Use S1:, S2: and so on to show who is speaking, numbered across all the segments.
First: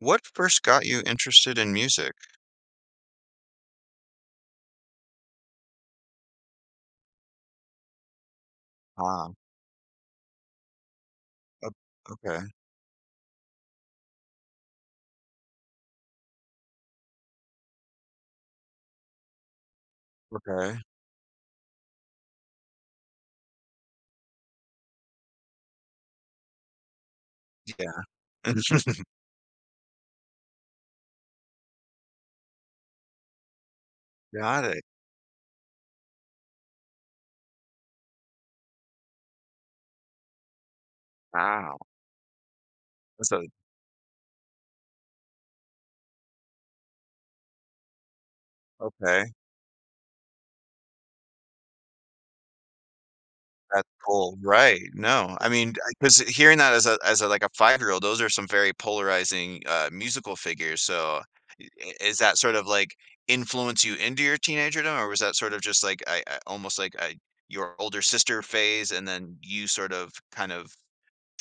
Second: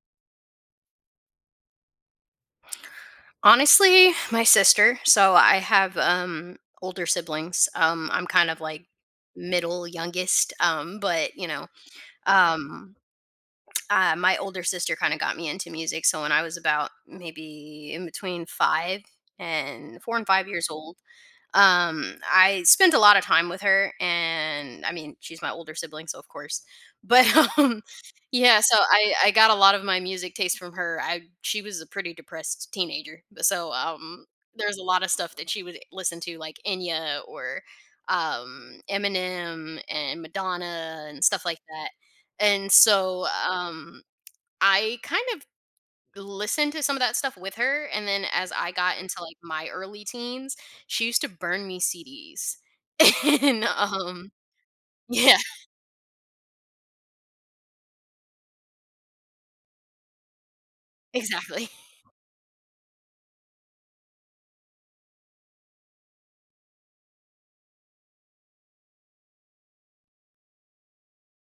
S1: What first got you interested in music?
S2: Honestly, my sister. So I have, um, older siblings, um, I'm kind of, like,
S1: Ah.
S2: middle youngest, um, but, you know,
S1: Oh, okay.
S2: um, uh, my older sister kinda got me into music, so when I was about maybe in between 5 and 4 and 5 years
S1: Okay.
S2: old, um, I spent a lot of time with her and, I mean, she's my older sibling, so of course, but, um,
S1: Yeah.
S2: yeah, so I I got a lot of my music taste from her, I she was a pretty depressed teenager, b so, um,
S1: Got
S2: there's a
S1: it.
S2: lot of stuff that she would listen to, like Enya or, um, Eminem and Madonna and stuff like
S1: Wow.
S2: that. And so,
S1: That's a
S2: um, I kind of listened to some of that stuff with her, and then as I got into,
S1: Okay.
S2: like, my early teens, she used to burn me CDs. And,
S1: That's
S2: um
S1: cool. Right. No,
S2: yeah.
S1: I mean, I 'cause hearing that as a as a, like a five-year-old, those are some very polarizing, uh, musical figures, so i
S2: Exactly.
S1: i is that sort of like influence you into your teenagerdom, or was that sort of just like a a almost like a your older sister phase, and then you sort of kind of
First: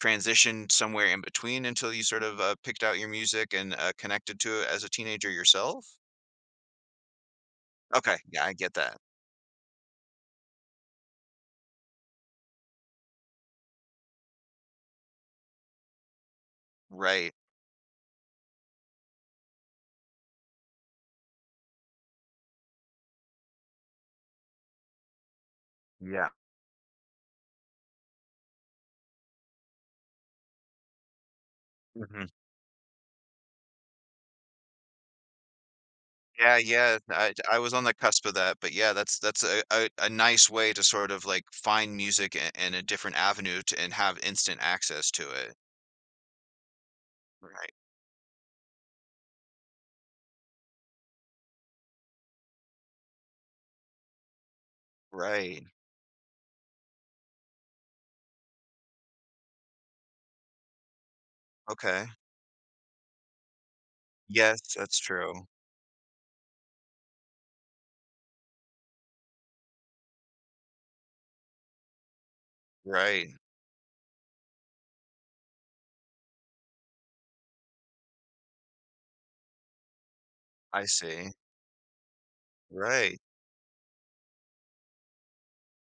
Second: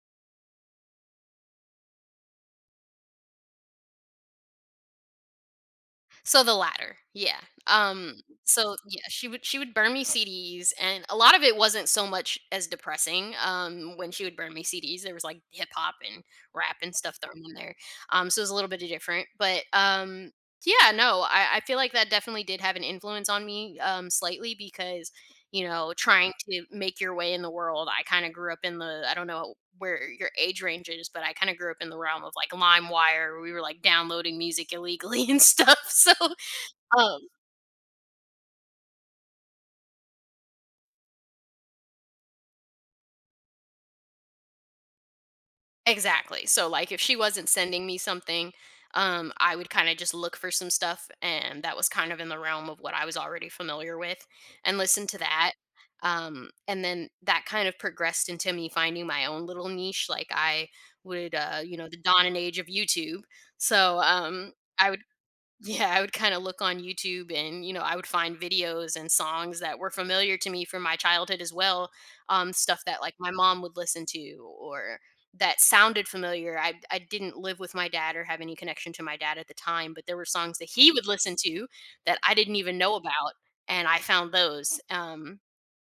S1: transitioned somewhere in between until you sort of, uh, picked out your music and, uh, connected to it as a teenager yourself?
S2: So the latter, yeah. Um,
S1: Okay. Yeah, I get
S2: so
S1: that.
S2: yeah, she would she would burn me CDs, and a lot of it wasn't so much as depressing, um, when she would burn me CDs, there was like hip hop and rap and stuff
S1: Right.
S2: thrown in there, um, so it was a little bit di different, but, um, yeah, no, I I feel like that definitely did have an influence on me, um, slightly because, you know,
S1: Yeah.
S2: trying to make your way in the world, I kinda grew up in the I don't know where your age range is, but I kinda grew up in the realm
S1: Mhm.
S2: of like Limewire, we were like downloading music illegally and stuff, so,
S1: Yeah, yeah,
S2: um
S1: I j I was on the cusp of that, but yeah, that's that's a a a nice way to sort of, like, find music i in a different avenue to, and have instant access to it.
S2: Exactly. So, like, if she wasn't
S1: Right.
S2: sending me something, um, I would, kinda, just, look for some stuff, and that was, kind of, in the realm of what I was already familiar with, and listen to that,
S1: Right.
S2: um, and then that, kind of progressed into me finding my own little niche, like I would, uh you know, the
S1: Okay.
S2: dawn and age of YouTube. So, um,
S1: Yes,
S2: I
S1: that's
S2: would,
S1: true.
S2: yeah, I would, kinda, look on YouTube and, you know, I would find videos and songs that were familiar to me from my childhood as well, um, stuff that, like, my
S1: Right.
S2: mom would listen to or that sounded familiar. I I didn't live with my dad or have any connection to my dad at the time, but there were songs that
S1: I
S2: he would
S1: see.
S2: listen to that I didn't even know
S1: Right.
S2: about, and I found those, um,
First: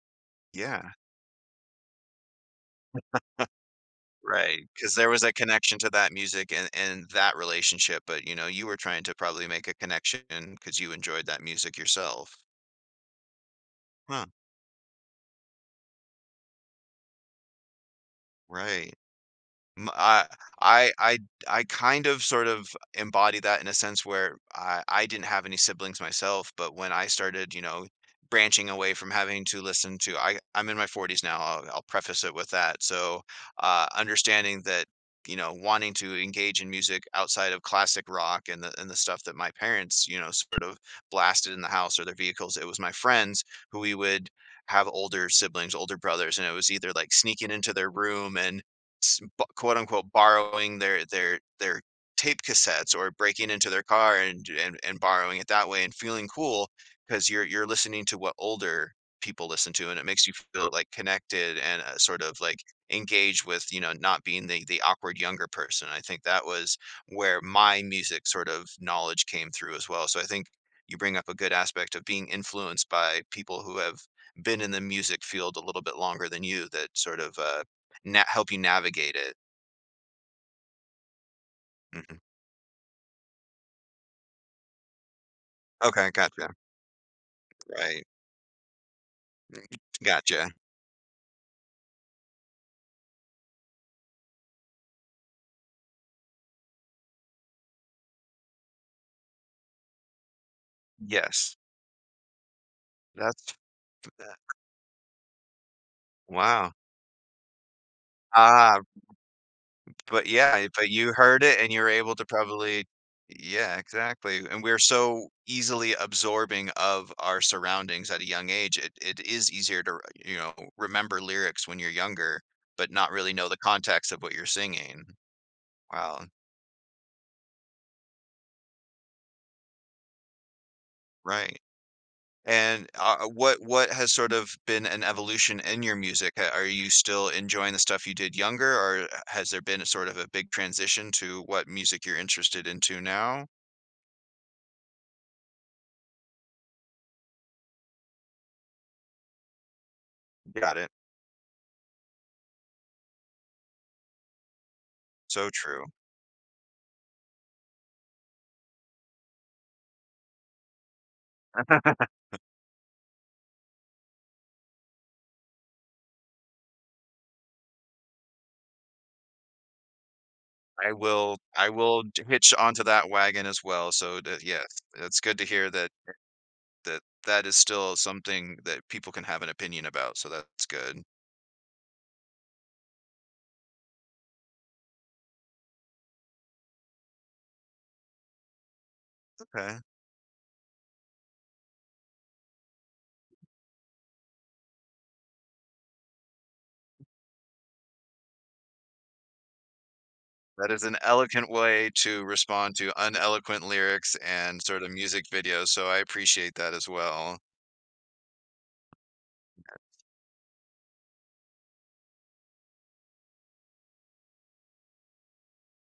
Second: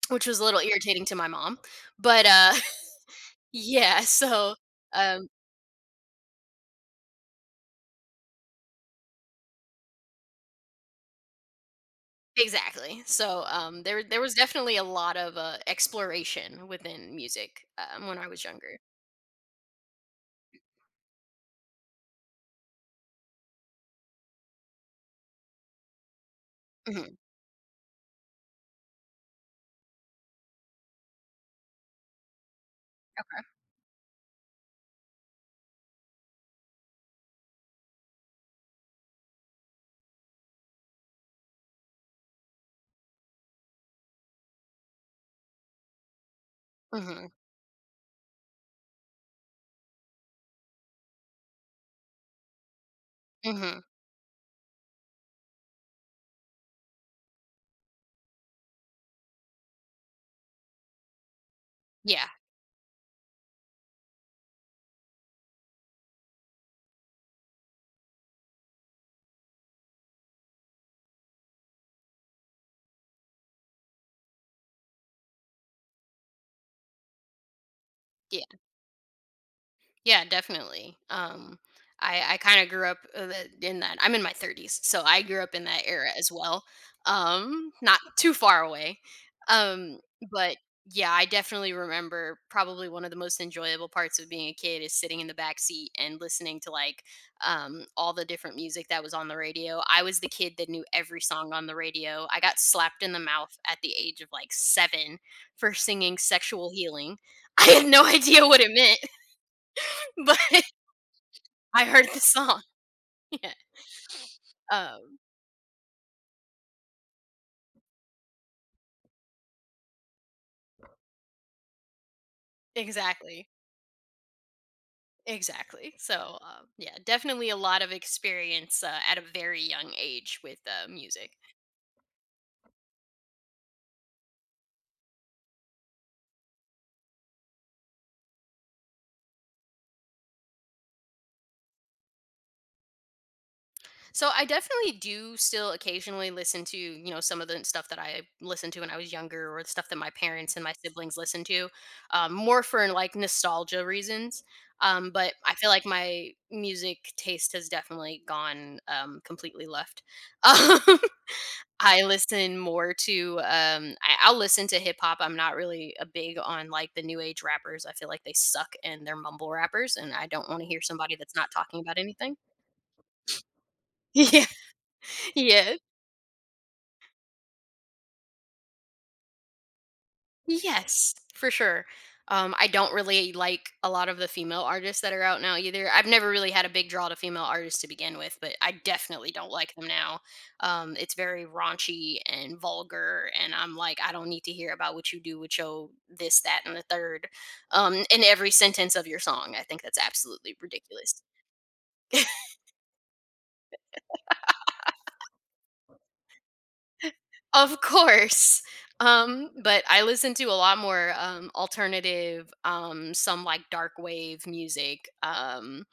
S2: which was a little
S1: Yeah.
S2: irritating to my mom, but, uh, yeah, so,
S1: Right, 'cause there was
S2: um
S1: a connection to that music and and that relationship, but, you know, you were trying to probably make a connection 'cause you enjoyed that music yourself.
S2: Exactly. So, um, there there
S1: Huh.
S2: was definitely a lot of, uh, exploration within music, um, when I was younger.
S1: Right. M I I I I kind of, sort of, embody that in a sense where I I didn't have any siblings myself, but when I
S2: Mhm.
S1: started, you know, branching away from having to listen to I I'm in my 40s now. I'll I'll preface it with that, so,
S2: Okay.
S1: uh, understanding that, you know, wanting to engage in music outside of classic rock and the and the stuff that my parents, you know, sort of blasted in the house or their vehicles, it was my friends who we would have older siblings, older brothers, and it was either, like,
S2: Mhm.
S1: sneaking into their room and s b quote-unquote, “borrowing” their their their tape cassettes or breaking into
S2: Mhm.
S1: their car and j and, and borrowing it that way and feeling cool 'cause you're you're listening to what older people listen to, and it makes you feel, like, connected and, uh, sort
S2: Yeah.
S1: of, like, engaged with, you know, not being the the awkward younger person. I think that was where my music, sort of, knowledge came through as well. So I think you bring up a good aspect of being influenced by people who have been in the music field a little bit longer than you that sort of, uh, na
S2: Yeah.
S1: help you navigate it.
S2: Yeah, definitely. Um,
S1: Mhm.
S2: I I kinda grew up, uh, in in that. I'm in my 30s, so, I grew up in that era
S1: Okay,
S2: as
S1: gotcha.
S2: well. Um, not
S1: Right.
S2: too far away. Um,
S1: Gotcha.
S2: but yeah, I definitely remember probably one of the most enjoyable parts of being a kid is sitting in the backseat and listening to like, um, all the different music that was on the radio. I was the kid that knew every song
S1: Yes.
S2: on the radio. I got slapped in the
S1: That's
S2: mouth at the age of, like, 7 for singing "Sexual
S1: Wow.
S2: Healing." I had no idea what it
S1: Ah.
S2: meant
S1: But
S2: but
S1: yeah, but you heard it, and you
S2: I
S1: were
S2: heard
S1: able
S2: the
S1: to
S2: song.
S1: probably
S2: Yeah
S1: Yeah, exactly. And we're
S2: um
S1: so easily absorbing of our surroundings at a young age. It it is easier to r you know, remember lyrics when you're younger, but not really know
S2: Exactly.
S1: the context of what you're singing.
S2: Exactly. So,
S1: Wow.
S2: um, yeah, definitely a lot of experience, uh, at a very young age with, uh, music.
S1: Right. And, uh, what what has sort of been an evolution in your music? Uh, are you still enjoying the stuff you did younger, or, eh, h has there been a sort of a big transition to what music you're interested into now?
S2: So, I definitely do still occasionally listen to, you know, some of the stuff that I listened to when I was younger or the stuff that my parents and my
S1: Got it.
S2: siblings listened to, um, more for like nostalgia reasons. Um, but
S1: So
S2: I feel like
S1: true.
S2: my music taste has definitely gone, um, completely left, um. I listen more to, um, I I'll listen to hip hop, I'm not really, uh, big on like the new age rappers, I feel like they suck and they're mumble rappers, and I don't wanna hear
S1: I
S2: somebody that's
S1: will
S2: not
S1: I
S2: talking about
S1: will t
S2: anything.
S1: hitch onto that wagon as well so,
S2: Y
S1: the
S2: yeah.
S1: Yes, it's good to hear
S2: Yeah.
S1: that [unintelligible] that is still something that people can have an opinion about, so, that's good.
S2: Yes, for sure. Um, I don't really like a lot of the female artists that are out now either. I've never really had a big draw to female artists to begin with, but I definitely don't like
S1: Okay.
S2: them now. Um, it's very raunchy and vulgar, and I'm, like, "I don't need to hear about what you do with your this, that, and the third, um, in every sentence of your song." I think that's absolutely
S1: That is an
S2: ridiculous.
S1: eloquent way to respond to uneloquent lyrics and sort of music videos, so, I appreciate that as well.
S2: Of course. Um, but I
S1: That's
S2: listen to a lot more, um, alternative, um, some, like, dark wave music. Um,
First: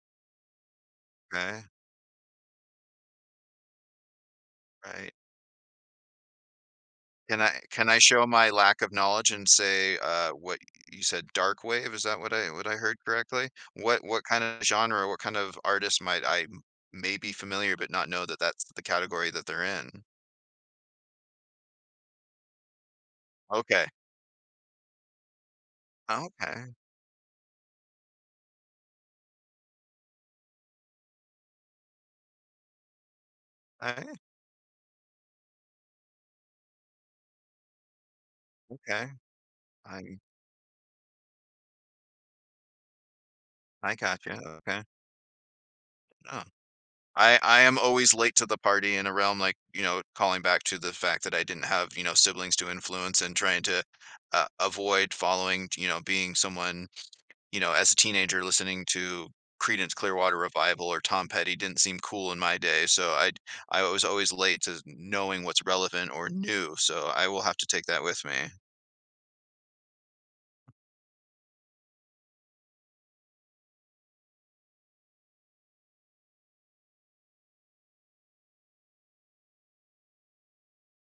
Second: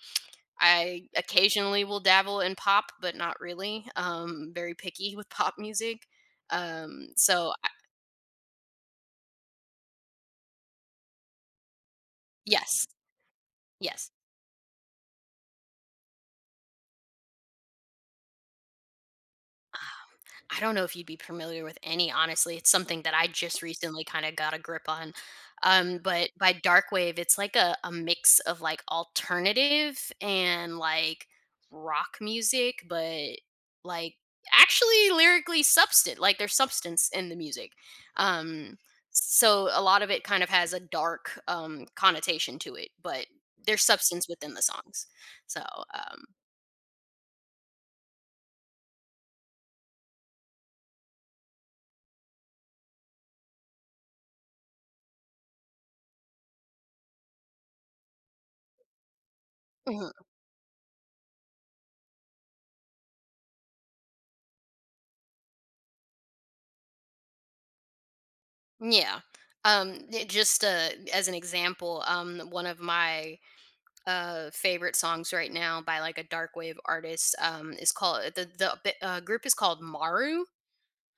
S2: I
S1: Okay.
S2: occasionally will dabble in pop, but not really. Um, very
S1: Right.
S2: picky with pop music. Um,
S1: Can
S2: so
S1: I
S2: I
S1: can I show my lack of knowledge and say, uh, what you said dark wave? Is that what I what I
S2: Yes.
S1: heard correctly? What
S2: Yes.
S1: what kind of genre, what kind of artist might I m may be familiar but not know that that's the category that they're
S2: Um,
S1: in?
S2: I don't know if you'd be familiar with any, honestly, it's something that I just
S1: Okay.
S2: recently kinda got a grip on. Um, but by
S1: Okay.
S2: dark wave, it's like a a mix of, like, alternative and, like, rock music, but, like,
S1: [unintelligible]
S2: actually lyrically substant like, there's substance in the music. Um,
S1: Okay.
S2: so, a lot of
S1: I
S2: it kind of has a dark, um, connotation to it, but there's
S1: I
S2: substance
S1: gotcha.
S2: within the
S1: Okay.
S2: songs. So, um
S1: Oh. I I am always late to the party in a realm, like, you know, calling back to the fact that I didn't have, you know, siblings to influence and trying to, uh, avoid following, t you know, being someone, you know, as a teenager listening to Creedence
S2: Mhm.
S1: Clearwater Revival or Tom Petty didn't seem cool in my day so, I'd I was always late to kn knowing what's relevant or new so, I will have to take that with me.
S2: Yeah. Um, it just, uh as an example, um, one of my, uh, favorite songs right now by, like, a dark wave artist, um, is called the the the, uh, group is called Maru.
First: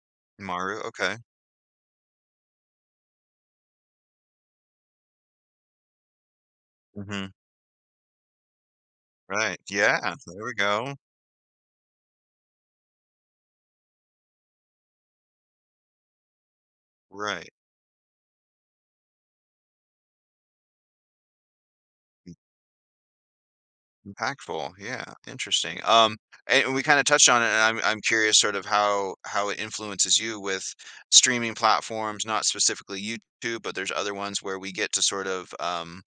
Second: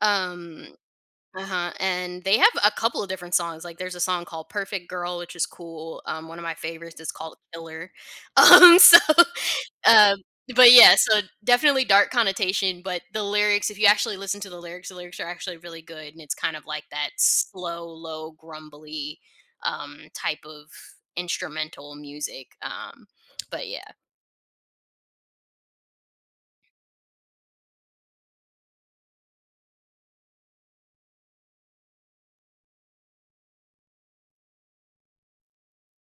S2: Um,
S1: Maru, okay.
S2: uh-huh, and they have a couple of different songs, like, there's a song called Perfect Girl, which is cool, um, one of my favorites is
S1: Mhm.
S2: called Killer. Um, so,
S1: Right. Yeah.
S2: um,
S1: There we
S2: but
S1: go.
S2: yeah, so, definitely dark connotation, but the lyrics, if you actually listen to the lyrics, the lyrics are actually really good, and it's kind of like that
S1: Right.
S2: slow, low, grumbly, um, type of instrumental music, um, but yeah.
S1: Impactful. Yeah. Interesting. Um, and we kinda touched on it, and I'm I'm curious sort of how how it influences you with streaming platforms, not specifically YouTube, but there's other ones where we get to sort of, um,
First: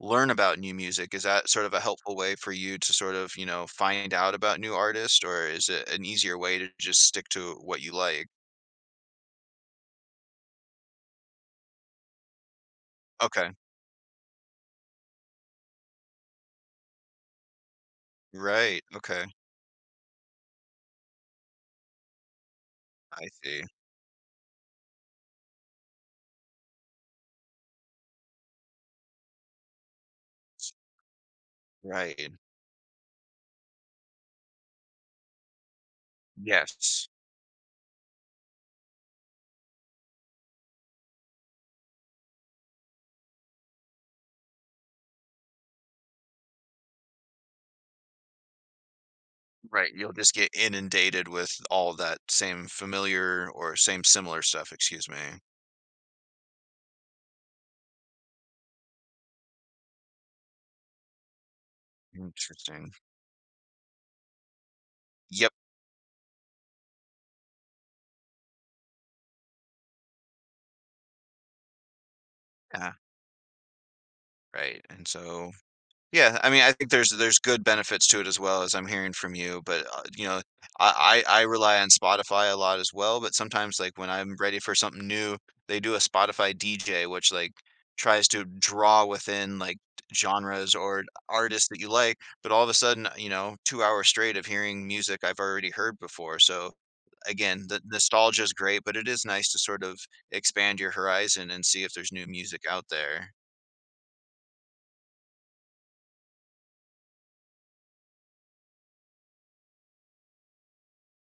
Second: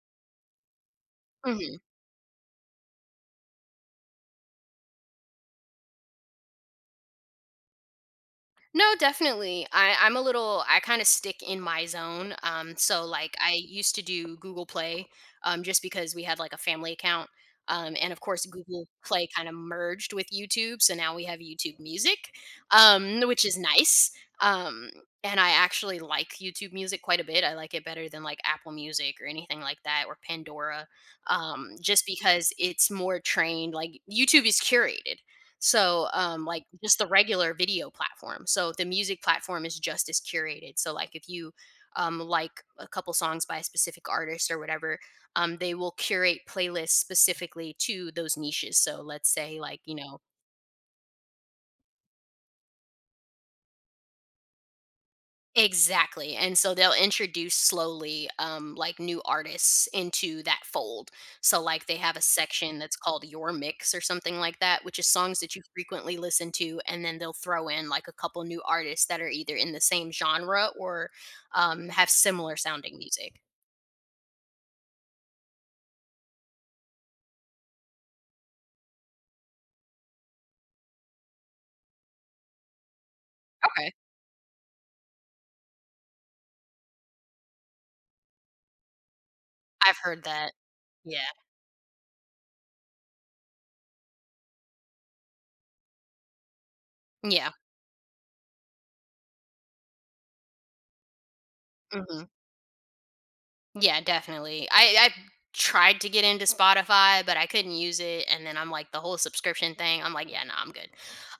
S1: learn about new music, is that sort of
S2: Mhm.
S1: a helpful way for you to sort of, you know, find out about new artists, or is it an easier way to just stick to what you like?
S2: No, definitely. I I'm a little I kinda stick in my zone. Um, so, like, I
S1: Okay.
S2: used to do Google Play, um, just because we had, like, a family account. Um, and of course,
S1: Right.
S2: Google
S1: Okay.
S2: Play kinda merged with YouTube, so now we have YouTube Music, um, n
S1: I
S2: which is
S1: see.
S2: nice. Um, and I actually like YouTube Music quite a bit. I like it better than, like, Apple Music or anything like that, or Pandora, um, just
S1: Right.
S2: because it's more trained. Like, YouTube is curated, so, um, like just
S1: Yes.
S2: the regular video platform. So, the music platform is just as curated. So, like, if you, um, like a couple songs by a specific artist or whatever, um, they will curate playlists specifically to those niches. So let's say, like,
S1: Right.
S2: you
S1: You'll
S2: know
S1: just get inundated with all that same familiar or same similar stuff, excuse me.
S2: Exactly. And so they'll introduce slowly, um, like, new artists into that fold. So, like, they have a section
S1: Interesting.
S2: that's called, "Your Mix" or something like that, which is songs
S1: Yep.
S2: that you frequently listen to, and then they'll throw in, like, a couple new artists that are either in the same genre or, um, have similar
S1: Yeah.
S2: sounding music.
S1: Right, and so, yeah, I mean, I think there's there's good benefits to it as well as I'm hearing from you, but, uh, you know, I I I rely on Spotify a lot as well, but sometimes,
S2: Okay.
S1: like, when I'm ready for something new, they do a Spotify DJ, which, like, tries to draw within, like,
S2: I've heard that,
S1: genres or
S2: yeah.
S1: artists that you like, but all of a sudden, uh, you know, 2 hours straight of hearing music I've already heard before. So,
S2: Yeah.
S1: again, the nostalgia's great, but it is nice to, sort of, expand your horizon and see if there's new
S2: Mhm.
S1: music out there.
S2: Yeah, definitely. I I tried to get into Spotify, but I couldn't use it, and then I'm like the whole subscription thing, I'm like, "Yeah, no, I'm good."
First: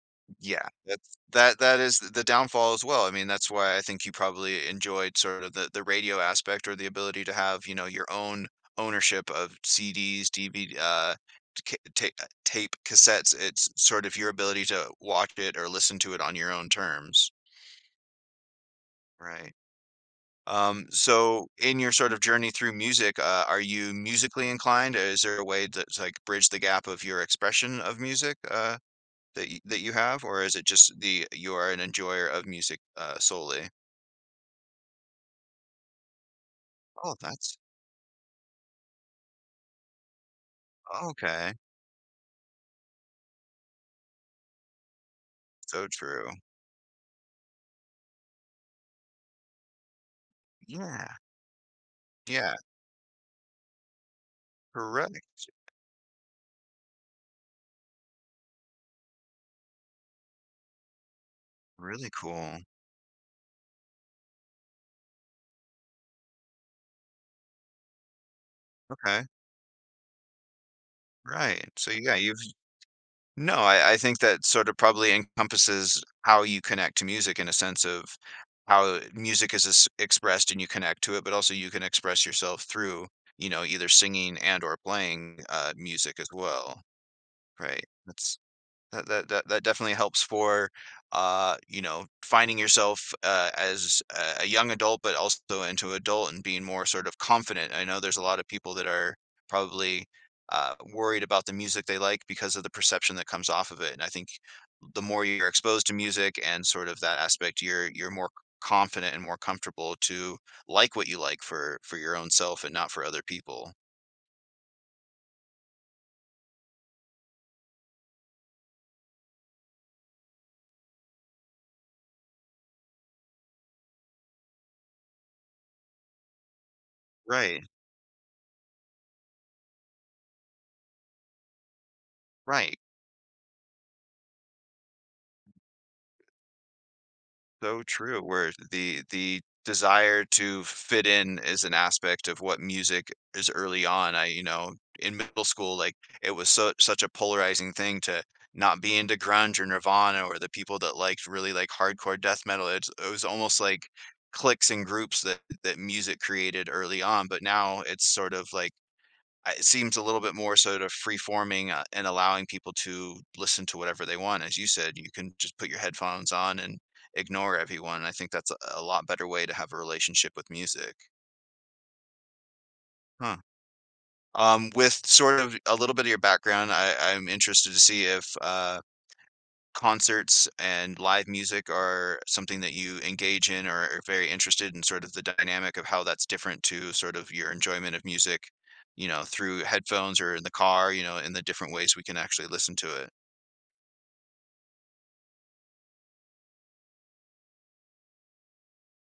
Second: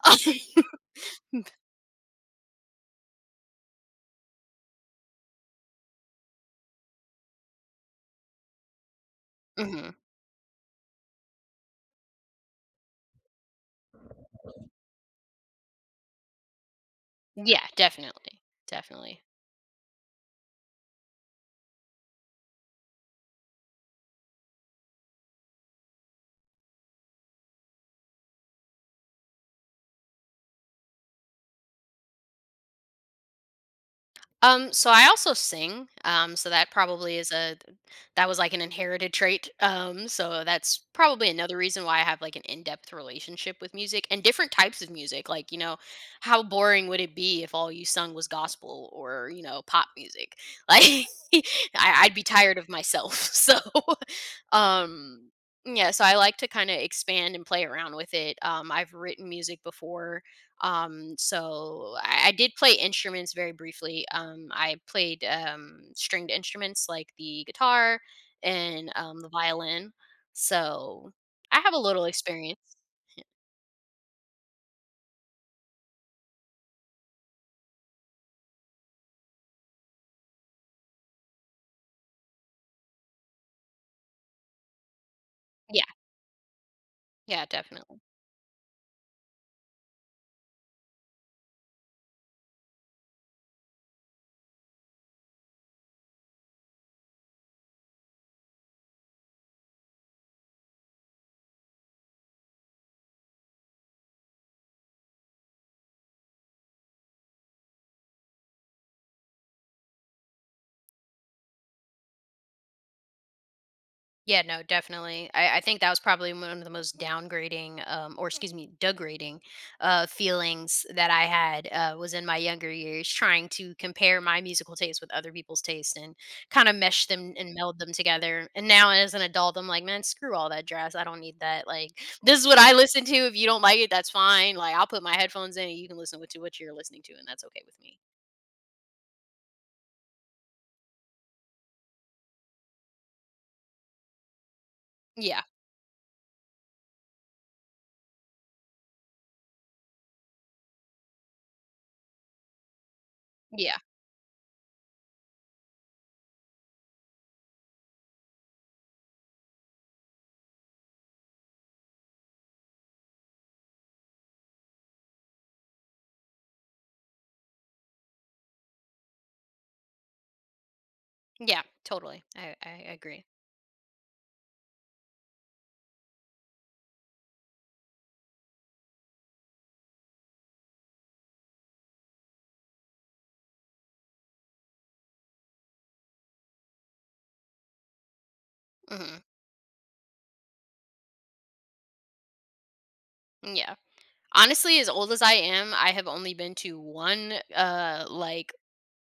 S2: Um
S1: Yeah, that's
S2: mm
S1: that that is th the downfall as well. I mean, that's why I think you probably enjoyed, sort of, the the radio aspect or the ability to have, you know, your own ownership of
S2: Mhm.
S1: CDs, DV uh, th ca uh, ta tape cassettes. It's sort of your ability to watch it or listen to it on your own terms.
S2: Yeah, definitely, definitely.
S1: Right, um, so in your sort of journey through music, uh, are you musically inclined? Is there a way th to, uh, like, bridge the gap of your expression of music, uh, that y that you have, or is it just the you are an enjoyer of music, uh, solely?
S2: Um, so, I also sing, um, so that
S1: Oh,
S2: probably is a
S1: that's
S2: th that was like an inherited trait. Um, so that's probably
S1: Okay.
S2: another reason why I have, like, an in-depth relationship with music, and different types of music. Like, you know,
S1: So true.
S2: how boring would it be if all you sung was gospel or, you know, pop music? Like
S1: Yeah.
S2: I I'd be
S1: Yeah.
S2: tired of myself, so.
S1: Correct.
S2: Um, yeah, so I like to kinda expand and play around with it. Um, I've written music before. Um, so
S1: Really
S2: I I did
S1: cool.
S2: play instruments very briefly. Um, I played, um, stringed instruments like the guitar and, um,
S1: Okay.
S2: the violin. So I
S1: Right.
S2: have a
S1: So
S2: little
S1: yeah, you've
S2: experience.
S1: no, I I think that sorta probably encompasses how you connect to music in a sense of how, eh, music is es expressed and you connect to it, but also you can express yourself through, you know, either singing and/or playing, uh,
S2: Yeah.
S1: music as well.
S2: Yeah,
S1: Right.
S2: definitely.
S1: That's that that that definitely helps for, uh, you know, finding yourself, uh, as a a young adult, but also into adult and being more sort of confident. I know there's a lotta people that are probably, uh, worried about the music they like because of the perception that comes off of it, and I think the more you're exposed to music and sort of that aspect, you're you're more c confident and more comfortable to like what you like for for your own self and not for other people.
S2: Yeah, no, definitely. I I think that was probably mu one of the most downgrading, um or excuse me, degrading, uh, feelings that I had, uh, was in my younger years trying to compare my musical taste with other people's taste and kinda mesh them and
S1: Right.
S2: meld them together. And now as an adult, I'm like, "Man, screw all that jazz. I don't need that." Like, "This is what I
S1: Right.
S2: listen to. If you don't like it, that's fine." Like, I'll put my headphones in and you can listen what to what you're listening to, and that's okay with
S1: So
S2: me.
S1: true, where the the desire to fit in is an aspect of what music is early on. I, you know, in
S2: Yeah.
S1: middle school, like, it was su such a polarizing thing to not be into grunge or Nirvana or the people that liked really, like, hardcore death metal. It's it was almost
S2: Yeah.
S1: like cliques and groups that that music created early on. But now it's sort of like, uh, it seems a little bit more sort of free-forming, uh, and allowing people to listen to whatever they want. As you said, you can just put your headphones on and ignore everyone, and I think that's a a lot better way to have a relationship with music.
S2: Yeah, totally. I I agree.
S1: Huh. Um, with sort of a little bit of your background, I I'm interested to see if, uh, concerts and live music are something that you engage in or are very interested in sort of the dynamic of how that's different to sort of your enjoyment of music, you
S2: Mhm.
S1: know, through headphones or in the car, you know, and the different ways we can actually listen to it.
S2: Yeah, honestly, as old as I am, I have only been to 1, uh, like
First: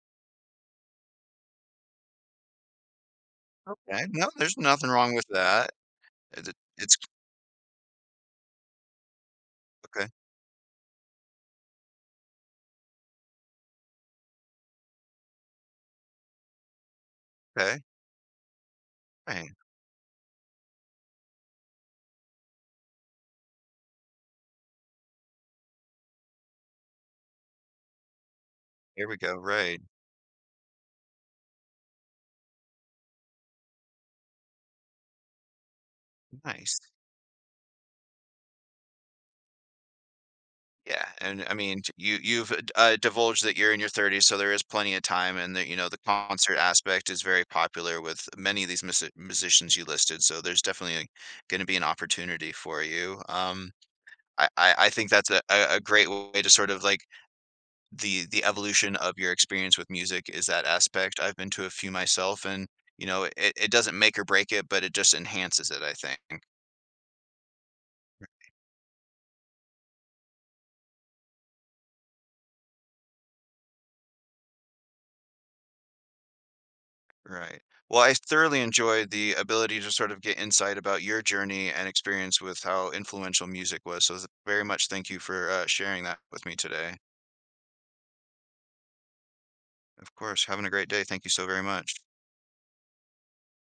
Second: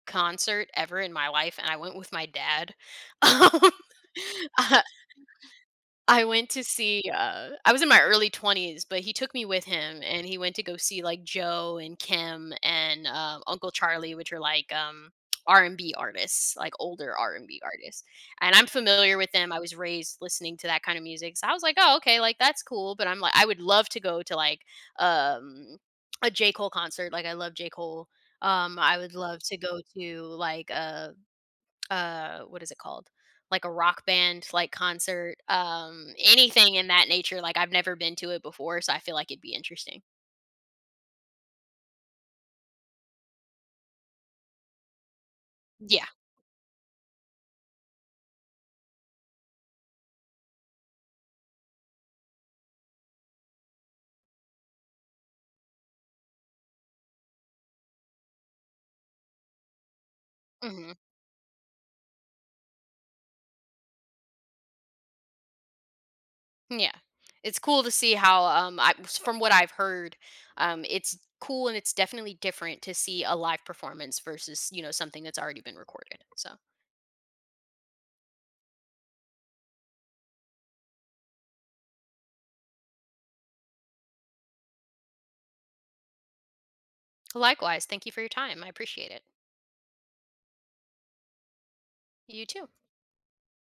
S2: concert ever in my life, and I went with my dad. Um,
S1: Okay, well there's
S2: uh,
S1: nothing wrong with that.
S2: I
S1: Is
S2: went
S1: it
S2: to
S1: it's
S2: see, uh I was in my early 20s, but he took me with him,
S1: Okay.
S2: and he went to go see, like, Joe and Kem and, uh, Uncle Charlie, which are like, um, R&B artists, like older R&B
S1: 'Kay.
S2: artists. And I'm familiar with
S1: Dang.
S2: them, I was raised listening to that kind of music so, I was, like, "Oh, okay. Like, that's cool." But I'm, like, I would love to go to, like, um, a J. Cole concert, like, I love J. Cole, um, I
S1: Here
S2: would
S1: we go,
S2: love to
S1: right.
S2: go to like a a, what is it called? Like a rock band, like concert, um, anything in
S1: Nice.
S2: that nature, like I've never been to it before, so, I feel like it'd be interesting.
S1: Yeah, and I mean, t you, you've, uh, divulged that you're in your 30s, so there is plenty of time and that, you know, the
S2: Yeah.
S1: concert aspect is very popular with many of these musi musicians you listed, so there's definitely gonna be an opportunity for you. Um, I I I think that's a, a great way to sort of like The the evolution of your experience with music is that
S2: Mhm.
S1: aspect. I've been to a few myself and, you know, it it doesn't make or break it, but it just enhances it, I think.
S2: Yeah. It's cool to see how,
S1: Right.
S2: um, I from what I've heard, um, it's cool and it's definitely different to see a live performance versus, you know, something that's already been recorded, so
S1: Right, well, I thoroughly enjoyed the ability to sort of get insight about your journey and experience with how influential music was, so th very much thank you for, uh, sharing that with me today.
S2: Likewise, thank you for your time, I appreciate it.
S1: Of course having a great day thank you so very much.
S2: You too.